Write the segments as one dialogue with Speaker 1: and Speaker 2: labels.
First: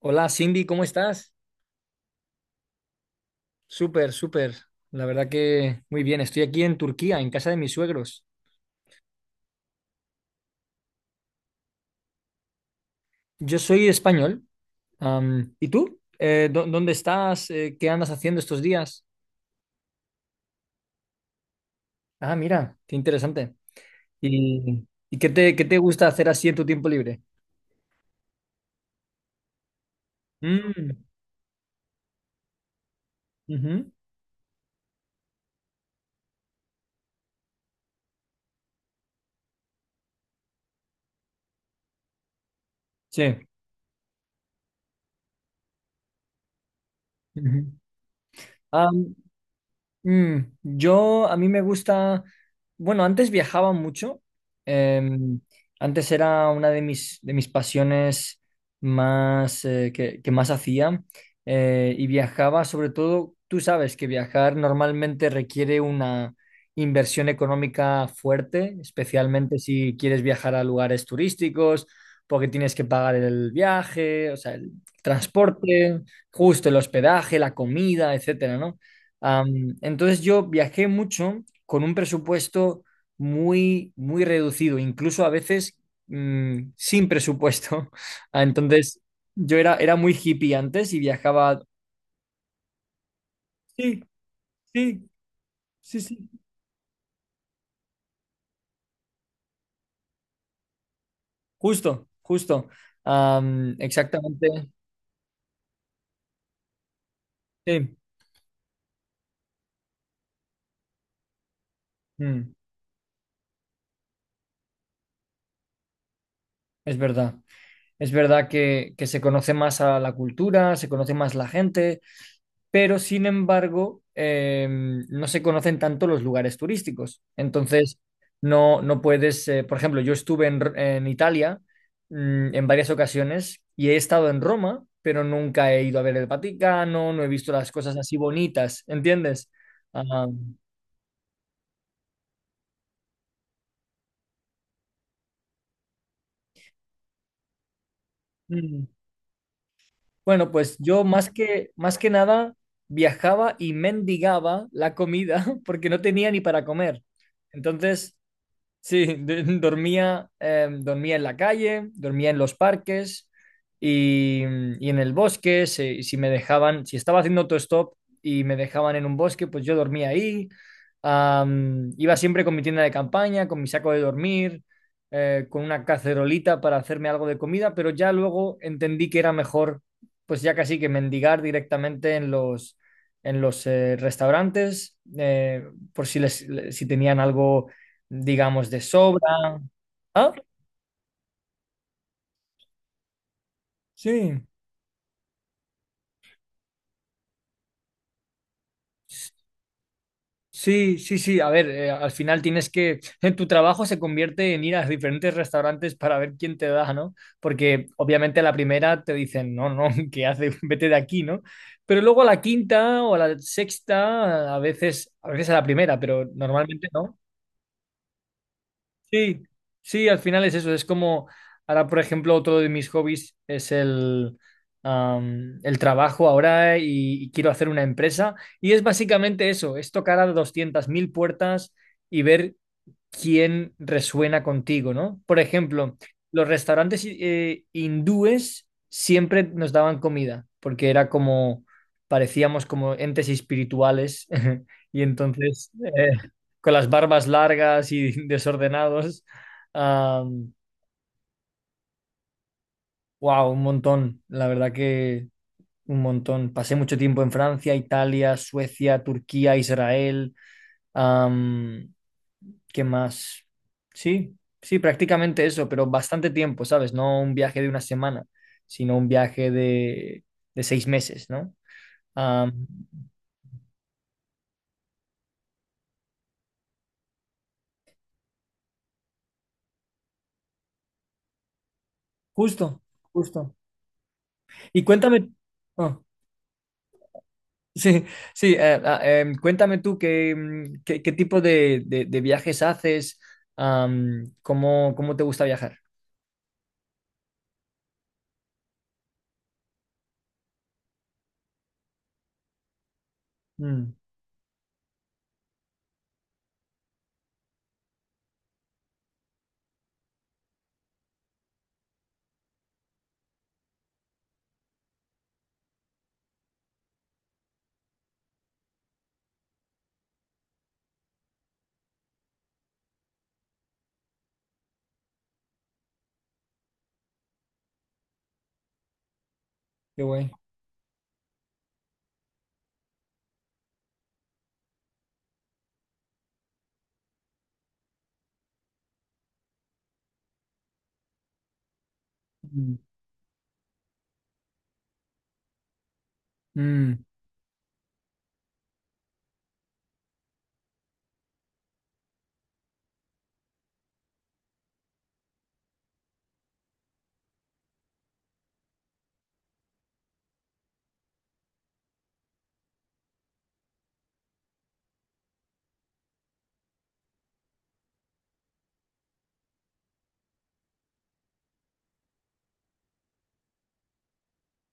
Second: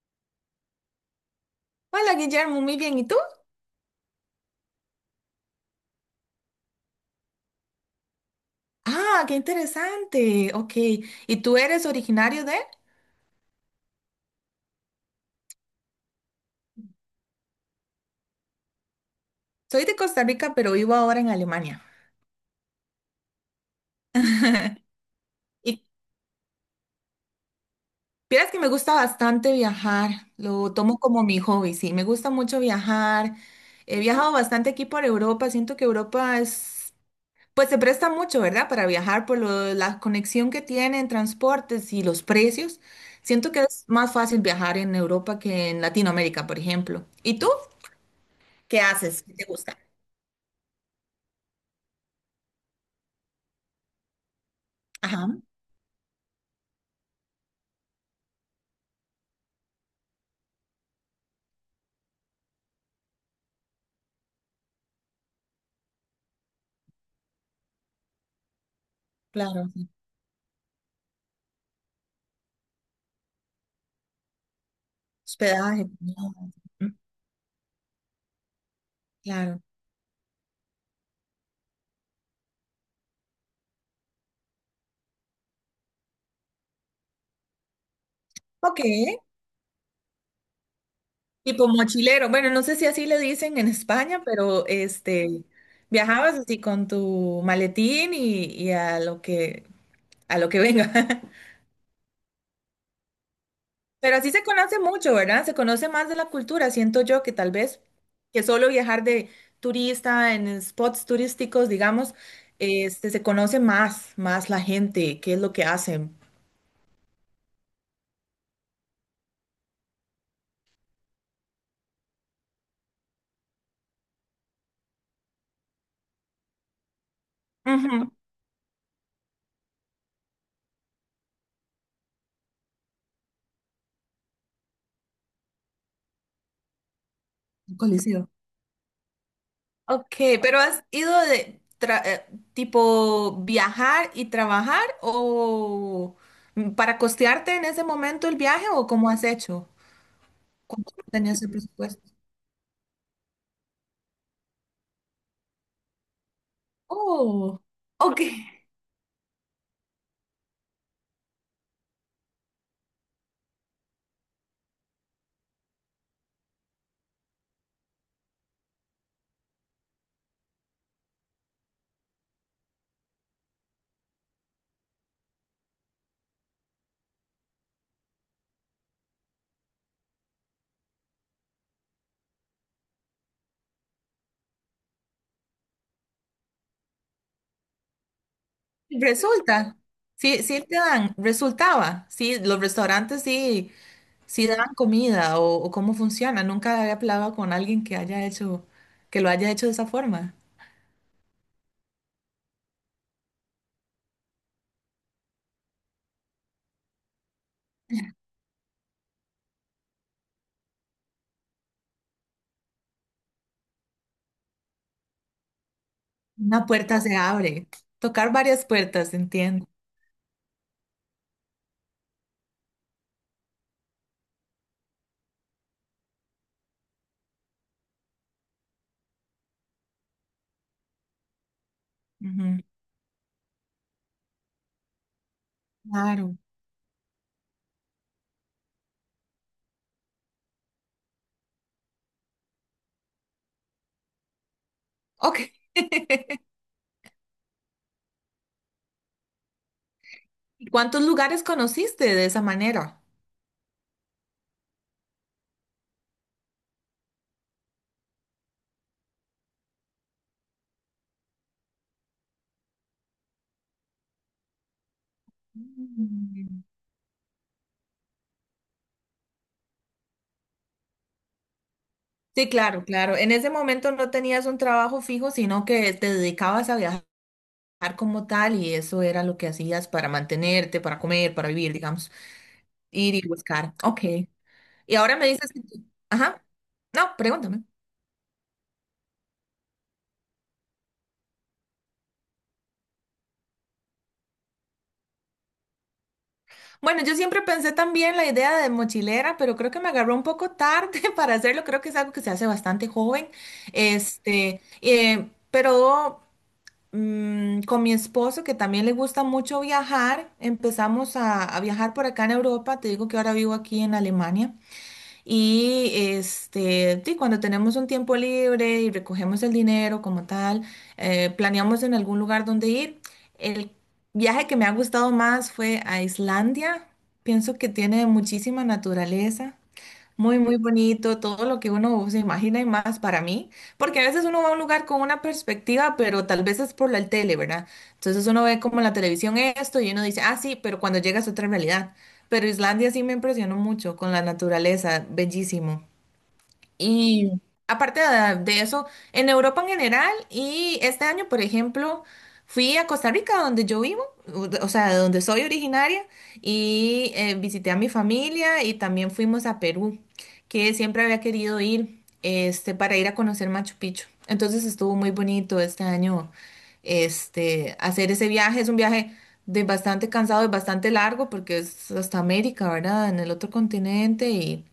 Speaker 1: Hola Cindy, ¿cómo estás?
Speaker 2: Hola Guillermo, muy bien. ¿Y tú?
Speaker 1: Súper, súper. La verdad que muy bien. Estoy aquí en Turquía, en casa de mis suegros.
Speaker 2: Ah, qué interesante. Ok. ¿Y tú eres originario de?
Speaker 1: Yo soy español. ¿Y tú? Dónde estás? ¿Qué andas haciendo estos días?
Speaker 2: Soy de Costa Rica, pero vivo ahora en Alemania.
Speaker 1: Ah, mira, qué interesante. ¿Y qué qué te
Speaker 2: Y
Speaker 1: gusta hacer así en tu tiempo libre?
Speaker 2: vieras que me gusta bastante viajar. Lo
Speaker 1: Mm,
Speaker 2: tomo como mi hobby, sí. Me gusta mucho viajar.
Speaker 1: ujú.
Speaker 2: He viajado bastante aquí por Europa. Siento que Europa es, pues se presta mucho, ¿verdad? Para viajar por la conexión que tiene en transportes y los precios.
Speaker 1: Sí.
Speaker 2: Siento que es más fácil viajar en Europa que en Latinoamérica, por ejemplo. ¿Y tú?
Speaker 1: Ujú.
Speaker 2: ¿Qué
Speaker 1: Am,
Speaker 2: haces? ¿Qué te gusta?
Speaker 1: Mm, a mí me gusta, bueno, antes viajaba mucho,
Speaker 2: Ajá,
Speaker 1: em, antes era una de de mis pasiones más, que más hacía, y viajaba sobre todo, tú sabes que viajar normalmente requiere una inversión económica fuerte, especialmente
Speaker 2: claro, sí.
Speaker 1: si quieres viajar a lugares turísticos, porque tienes que pagar el viaje, o sea, el
Speaker 2: Hospedaje,
Speaker 1: transporte,
Speaker 2: comida,
Speaker 1: justo el
Speaker 2: mm,
Speaker 1: hospedaje, la comida, etcétera, ¿no?
Speaker 2: claro.
Speaker 1: Entonces yo viajé mucho con un presupuesto muy, muy reducido, incluso a veces sin presupuesto.
Speaker 2: Ok,
Speaker 1: Entonces yo era muy hippie antes y viajaba...
Speaker 2: tipo mochilero. Bueno, no sé si así le dicen en
Speaker 1: Sí,
Speaker 2: España, pero
Speaker 1: sí,
Speaker 2: este,
Speaker 1: sí, sí.
Speaker 2: viajabas así con tu maletín y a lo que venga.
Speaker 1: Justo, justo.
Speaker 2: Pero así se
Speaker 1: Exactamente.
Speaker 2: conoce mucho, ¿verdad? Se conoce más de la cultura. Siento yo que tal vez
Speaker 1: Sí,
Speaker 2: que solo viajar de turista en spots turísticos, digamos,
Speaker 1: mm,
Speaker 2: este, se conoce más, más la gente, qué es lo que hacen.
Speaker 1: es verdad. Es verdad que se conoce más a la cultura, se conoce más la gente, pero sin embargo no se conocen tanto los lugares turísticos. Entonces,
Speaker 2: Ujú.
Speaker 1: no puedes, por ejemplo, yo estuve en Italia, mm, en varias ocasiones y he estado en Roma, pero nunca he ido a ver el Vaticano, no he visto las
Speaker 2: El
Speaker 1: cosas así
Speaker 2: Coliseo.
Speaker 1: bonitas, ¿entiendes?
Speaker 2: Ok,
Speaker 1: Ah,
Speaker 2: pero ¿has ido tipo viajar y trabajar o para costearte en ese momento el viaje
Speaker 1: mm.
Speaker 2: o cómo has hecho?
Speaker 1: Bueno, pues
Speaker 2: ¿Cuánto
Speaker 1: yo más
Speaker 2: tenías el
Speaker 1: más que
Speaker 2: presupuesto?
Speaker 1: nada viajaba y mendigaba la comida porque no tenía ni para comer.
Speaker 2: Oh,
Speaker 1: Entonces,
Speaker 2: ok.
Speaker 1: sí, dormía, dormía en la calle, dormía en los parques y, y en el bosque. Si me dejaban, si estaba haciendo autostop y me dejaban en un bosque, pues yo dormía ahí. Iba siempre con mi tienda de campaña, con mi saco de dormir, con una cacerolita para hacerme algo de comida, pero ya luego entendí que era mejor, pues ya casi que mendigar directamente en en los restaurantes, por si si tenían algo, digamos, de sobra.
Speaker 2: Resulta.
Speaker 1: ¿Ah?
Speaker 2: Sí, sí te dan, resultaba. Sí, los restaurantes sí,
Speaker 1: Sí,
Speaker 2: sí dan comida o cómo funciona. Nunca había hablado con alguien que lo haya hecho de esa forma.
Speaker 1: sí, sí, sí. A ver, al final tienes que, en tu trabajo se convierte en ir a diferentes restaurantes para ver quién te da, ¿no? Porque obviamente a la primera te dicen, no, no, ¿qué haces? Vete de aquí, ¿no? Pero luego a la quinta o a la sexta, a veces, a veces a la primera, pero
Speaker 2: Una
Speaker 1: normalmente
Speaker 2: puerta se
Speaker 1: no.
Speaker 2: abre. Tocar varias puertas,
Speaker 1: Sí,
Speaker 2: entiendo.
Speaker 1: sí, al final es eso. Es como, ahora, por ejemplo, otro de mis hobbies es el trabajo ahora y quiero hacer una empresa. Y es básicamente eso, es tocar a 200.000 puertas y ver
Speaker 2: Ujú,
Speaker 1: quién resuena contigo, ¿no? Por ejemplo,
Speaker 2: claro.
Speaker 1: los restaurantes hindúes siempre nos daban comida, porque era como, parecíamos como entes espirituales, y
Speaker 2: Ok.
Speaker 1: entonces, eh, con las barbas largas y desordenados.
Speaker 2: ¿Cuántos lugares conociste de esa manera?
Speaker 1: Wow, un montón, la verdad que un montón. Pasé mucho tiempo en Francia, Italia, Suecia, Turquía, Israel. Am, ¿Qué más? Sí, sí, prácticamente eso, pero bastante
Speaker 2: Mm.
Speaker 1: tiempo, ¿sabes? No un viaje de una semana, sino un viaje de 6 meses, ¿no?
Speaker 2: Sí,
Speaker 1: Ah,
Speaker 2: claro, claro. En ese momento no tenías un trabajo fijo, sino que te dedicabas a viajar como tal y eso era lo que hacías para mantenerte, para comer, para vivir, digamos,
Speaker 1: justo,
Speaker 2: ir y
Speaker 1: justo.
Speaker 2: buscar. Ok.
Speaker 1: Y
Speaker 2: Y ahora me
Speaker 1: cuéntame,
Speaker 2: dices que tú-
Speaker 1: ah,
Speaker 2: Ajá. No, pregúntame.
Speaker 1: sí, sí, cuéntame tú qué, mm, qué, qué tipo de viajes haces, cómo, cómo te gusta viajar.
Speaker 2: Bueno, yo siempre pensé también la idea de mochilera, pero creo que me agarró un poco tarde para hacerlo. Creo que es algo que se hace bastante joven.
Speaker 1: Mm,
Speaker 2: Este, pero con mi esposo, que también le gusta mucho viajar, empezamos a viajar por acá en Europa. Te digo que ahora vivo aquí en Alemania. Y este, sí, cuando tenemos un tiempo libre y recogemos el dinero como tal, planeamos en algún lugar donde ir. El viaje que me ha gustado más fue a Islandia. Pienso que tiene muchísima naturaleza.
Speaker 1: qué guay.
Speaker 2: Muy, muy bonito, todo lo que uno se imagina y más para mí, porque a veces uno va a un lugar con una perspectiva, pero tal vez es por la tele, ¿verdad? Entonces uno ve como en la televisión esto y uno dice, ah, sí, pero cuando llegas a otra realidad. Pero
Speaker 1: Mm.
Speaker 2: Islandia sí me impresionó mucho con la naturaleza, bellísimo.
Speaker 1: Mm.
Speaker 2: Y aparte de eso, en Europa en general y este año, por ejemplo, fui a Costa Rica, donde yo vivo, o sea, de donde soy originaria, y visité a mi familia y también fuimos a Perú, que siempre había querido ir este, para ir a conocer Machu Picchu. Entonces estuvo muy bonito este año este, hacer ese viaje. Es un viaje de bastante cansado y bastante largo porque es hasta América, ¿verdad? En el otro continente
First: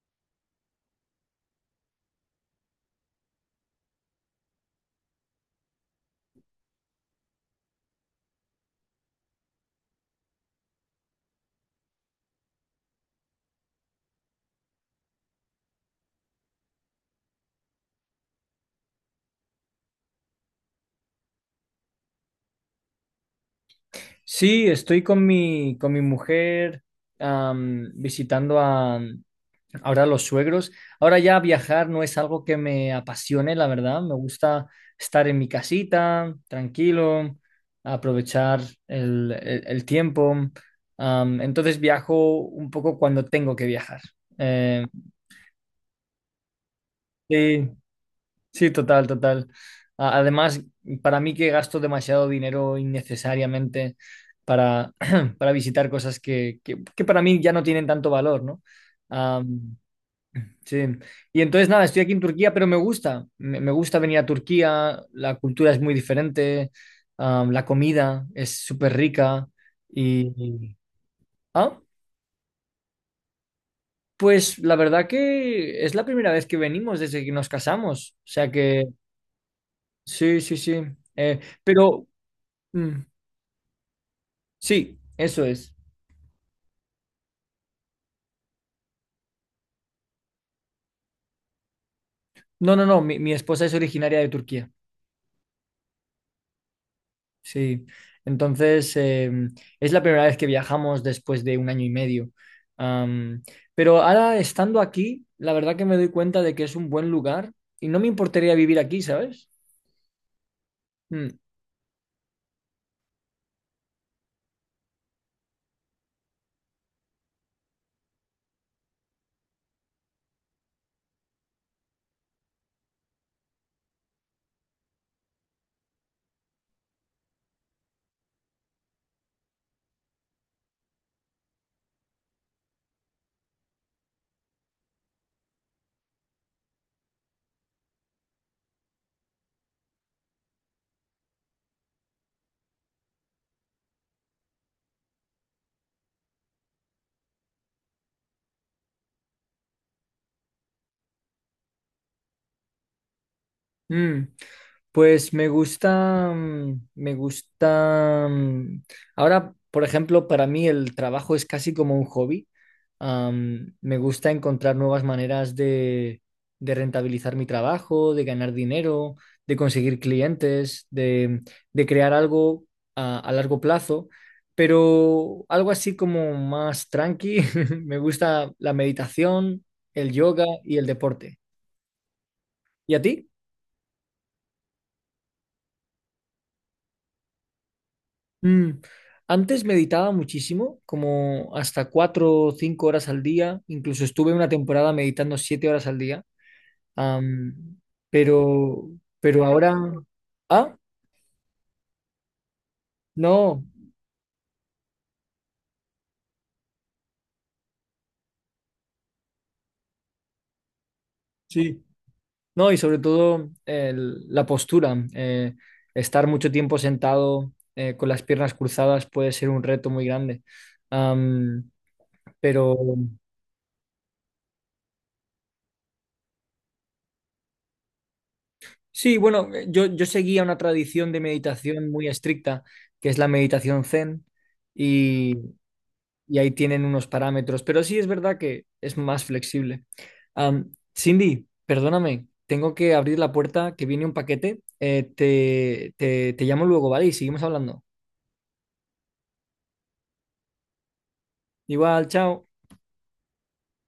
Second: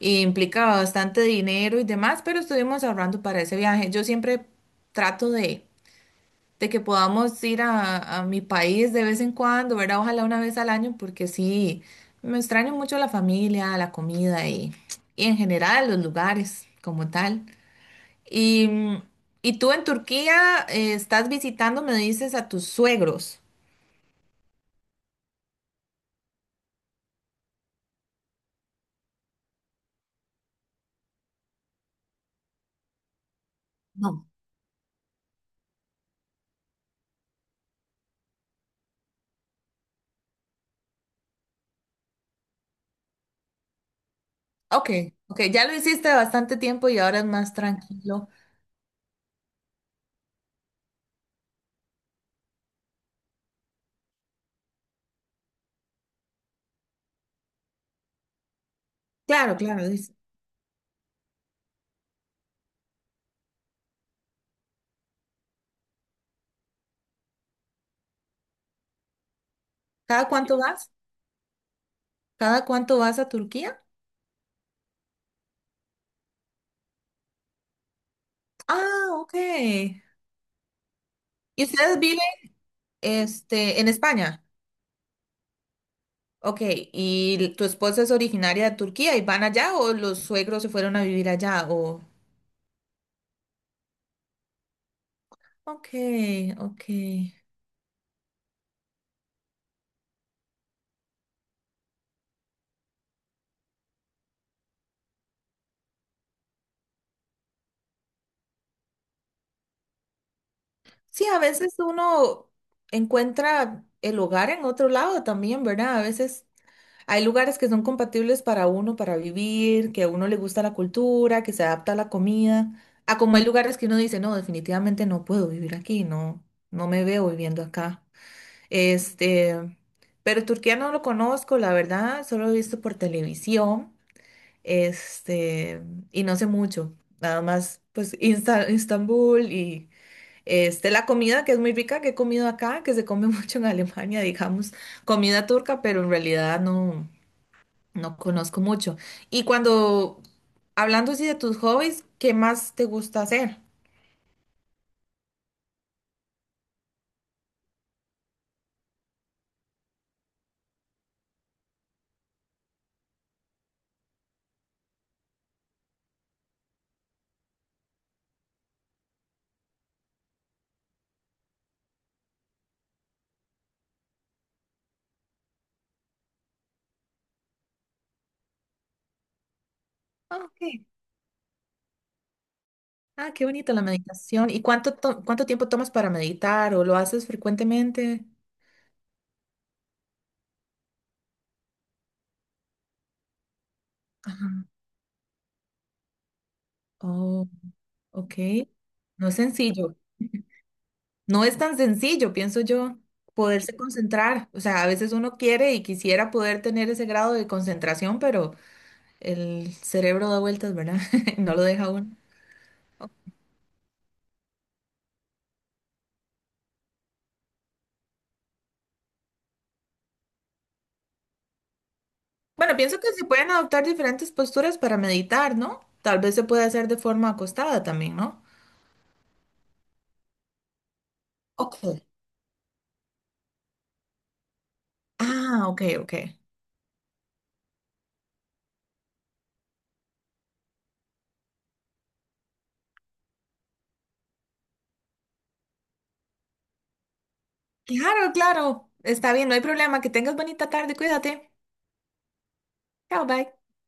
Speaker 2: y implicaba bastante dinero y demás, pero estuvimos ahorrando para ese viaje. Yo siempre trato de que podamos ir a mi país de vez en cuando, ¿verdad? Ojalá una vez al año, porque sí, me extraño mucho la familia, la comida y en general los lugares como tal. Y, mm, y tú en Turquía estás visitando, me dices, a tus suegros.
Speaker 1: Sí, estoy con con mi mujer, visitando a, ahora los suegros. Ahora ya viajar no es algo que me apasione, la verdad. Me
Speaker 2: No.
Speaker 1: gusta estar en mi casita, tranquilo, aprovechar el tiempo. Entonces viajo un poco cuando tengo que viajar. Eh,
Speaker 2: Ok, ok, ya lo hiciste bastante tiempo y ahora es más
Speaker 1: sí,
Speaker 2: tranquilo.
Speaker 1: sí, total, total. A- además, para mí que gasto demasiado dinero innecesariamente para, para visitar cosas que, que para mí ya no tienen tanto valor, ¿no?
Speaker 2: Claro, claro, dice,
Speaker 1: Sí, y entonces nada, estoy aquí en Turquía, pero me gusta, me gusta venir a Turquía, la cultura es muy diferente, la comida es súper rica
Speaker 2: ¿cada cuánto
Speaker 1: y-
Speaker 2: vas?
Speaker 1: Ah,
Speaker 2: ¿Cada cuánto vas a Turquía?
Speaker 1: pues la verdad que es la primera vez que venimos desde que nos casamos, o sea que
Speaker 2: Ah, ok.
Speaker 1: sí, sí, sí, eh,
Speaker 2: ¿Y ustedes
Speaker 1: pero
Speaker 2: viven
Speaker 1: mm,
Speaker 2: este, en España?
Speaker 1: sí, eso es.
Speaker 2: Ok. ¿Y tu esposa es originaria de Turquía y van allá o los suegros se fueron a vivir allá? O...
Speaker 1: No, no, no, mi esposa es originaria de Turquía.
Speaker 2: Ok, ok.
Speaker 1: Sí, entonces es la primera vez que viajamos después de 1 año y medio. Am, pero ahora estando aquí, la verdad que me doy cuenta de que es un buen lugar y no me importaría vivir aquí, ¿sabes?
Speaker 2: Sí,
Speaker 1: Mm,
Speaker 2: a veces uno encuentra el hogar en otro lado también, ¿verdad? A veces hay lugares que son compatibles para uno, para vivir, que a uno le gusta la cultura, que se adapta a la comida, a como hay lugares que uno dice, no, definitivamente no puedo vivir aquí, no, no me veo viviendo acá. Este, pero Turquía no lo conozco, la verdad, solo lo he visto por televisión, este, y no sé mucho, nada más, pues, Istambul y, este, la comida que es muy rica que he comido acá, que se come mucho en Alemania, digamos, comida turca, pero en realidad no. No conozco mucho. Y cuando, hablando así de tus hobbies, ¿qué más te gusta hacer?
Speaker 1: mm. Pues me gusta, mm, me gusta, mm, ahora, por ejemplo, para mí el trabajo es casi como un hobby. Me gusta encontrar nuevas maneras de rentabilizar mi trabajo, de ganar dinero, de conseguir clientes, de crear algo a largo plazo, pero algo así como más tranqui. Me gusta la meditación, el
Speaker 2: Ah,
Speaker 1: yoga y
Speaker 2: ok.
Speaker 1: el deporte. ¿Y a ti?
Speaker 2: Ah, qué bonito la meditación. ¿Y cuánto tiempo tomas para meditar o lo haces frecuentemente?
Speaker 1: Mm, antes meditaba muchísimo, como hasta 4 o 5 horas al día. Incluso estuve una
Speaker 2: Ajá.
Speaker 1: temporada meditando 7 horas al día.
Speaker 2: Oh,
Speaker 1: Am,
Speaker 2: ok.
Speaker 1: pero,
Speaker 2: No es
Speaker 1: pero ahora,
Speaker 2: sencillo.
Speaker 1: ah,
Speaker 2: No es tan sencillo, pienso yo,
Speaker 1: no,
Speaker 2: poderse concentrar. O sea, a veces uno quiere y quisiera poder tener ese grado de concentración, pero el cerebro da vueltas, ¿verdad? No lo
Speaker 1: sí,
Speaker 2: deja uno.
Speaker 1: no, y sobre todo la postura. Estar mucho tiempo sentado, con las piernas cruzadas puede ser un reto muy grande. Am, pero
Speaker 2: Bueno, pienso que se pueden adoptar diferentes posturas para meditar, ¿no? Tal vez se puede hacer de forma acostada también, ¿no?
Speaker 1: sí, bueno, yo seguía una tradición de meditación
Speaker 2: Ok.
Speaker 1: muy estricta, que es la meditación Zen,
Speaker 2: Ah, ok, ok.
Speaker 1: y ahí tienen unos parámetros, pero sí es verdad que es más flexible. Am, Cindy, perdóname, tengo que abrir la puerta que viene un paquete. Te llamo luego, ¿vale? Y seguimos hablando.
Speaker 2: Claro, claro. Está bien, no hay problema. Que tengas bonita tarde, cuídate.
Speaker 1: Igual, chao.
Speaker 2: Chao, bye.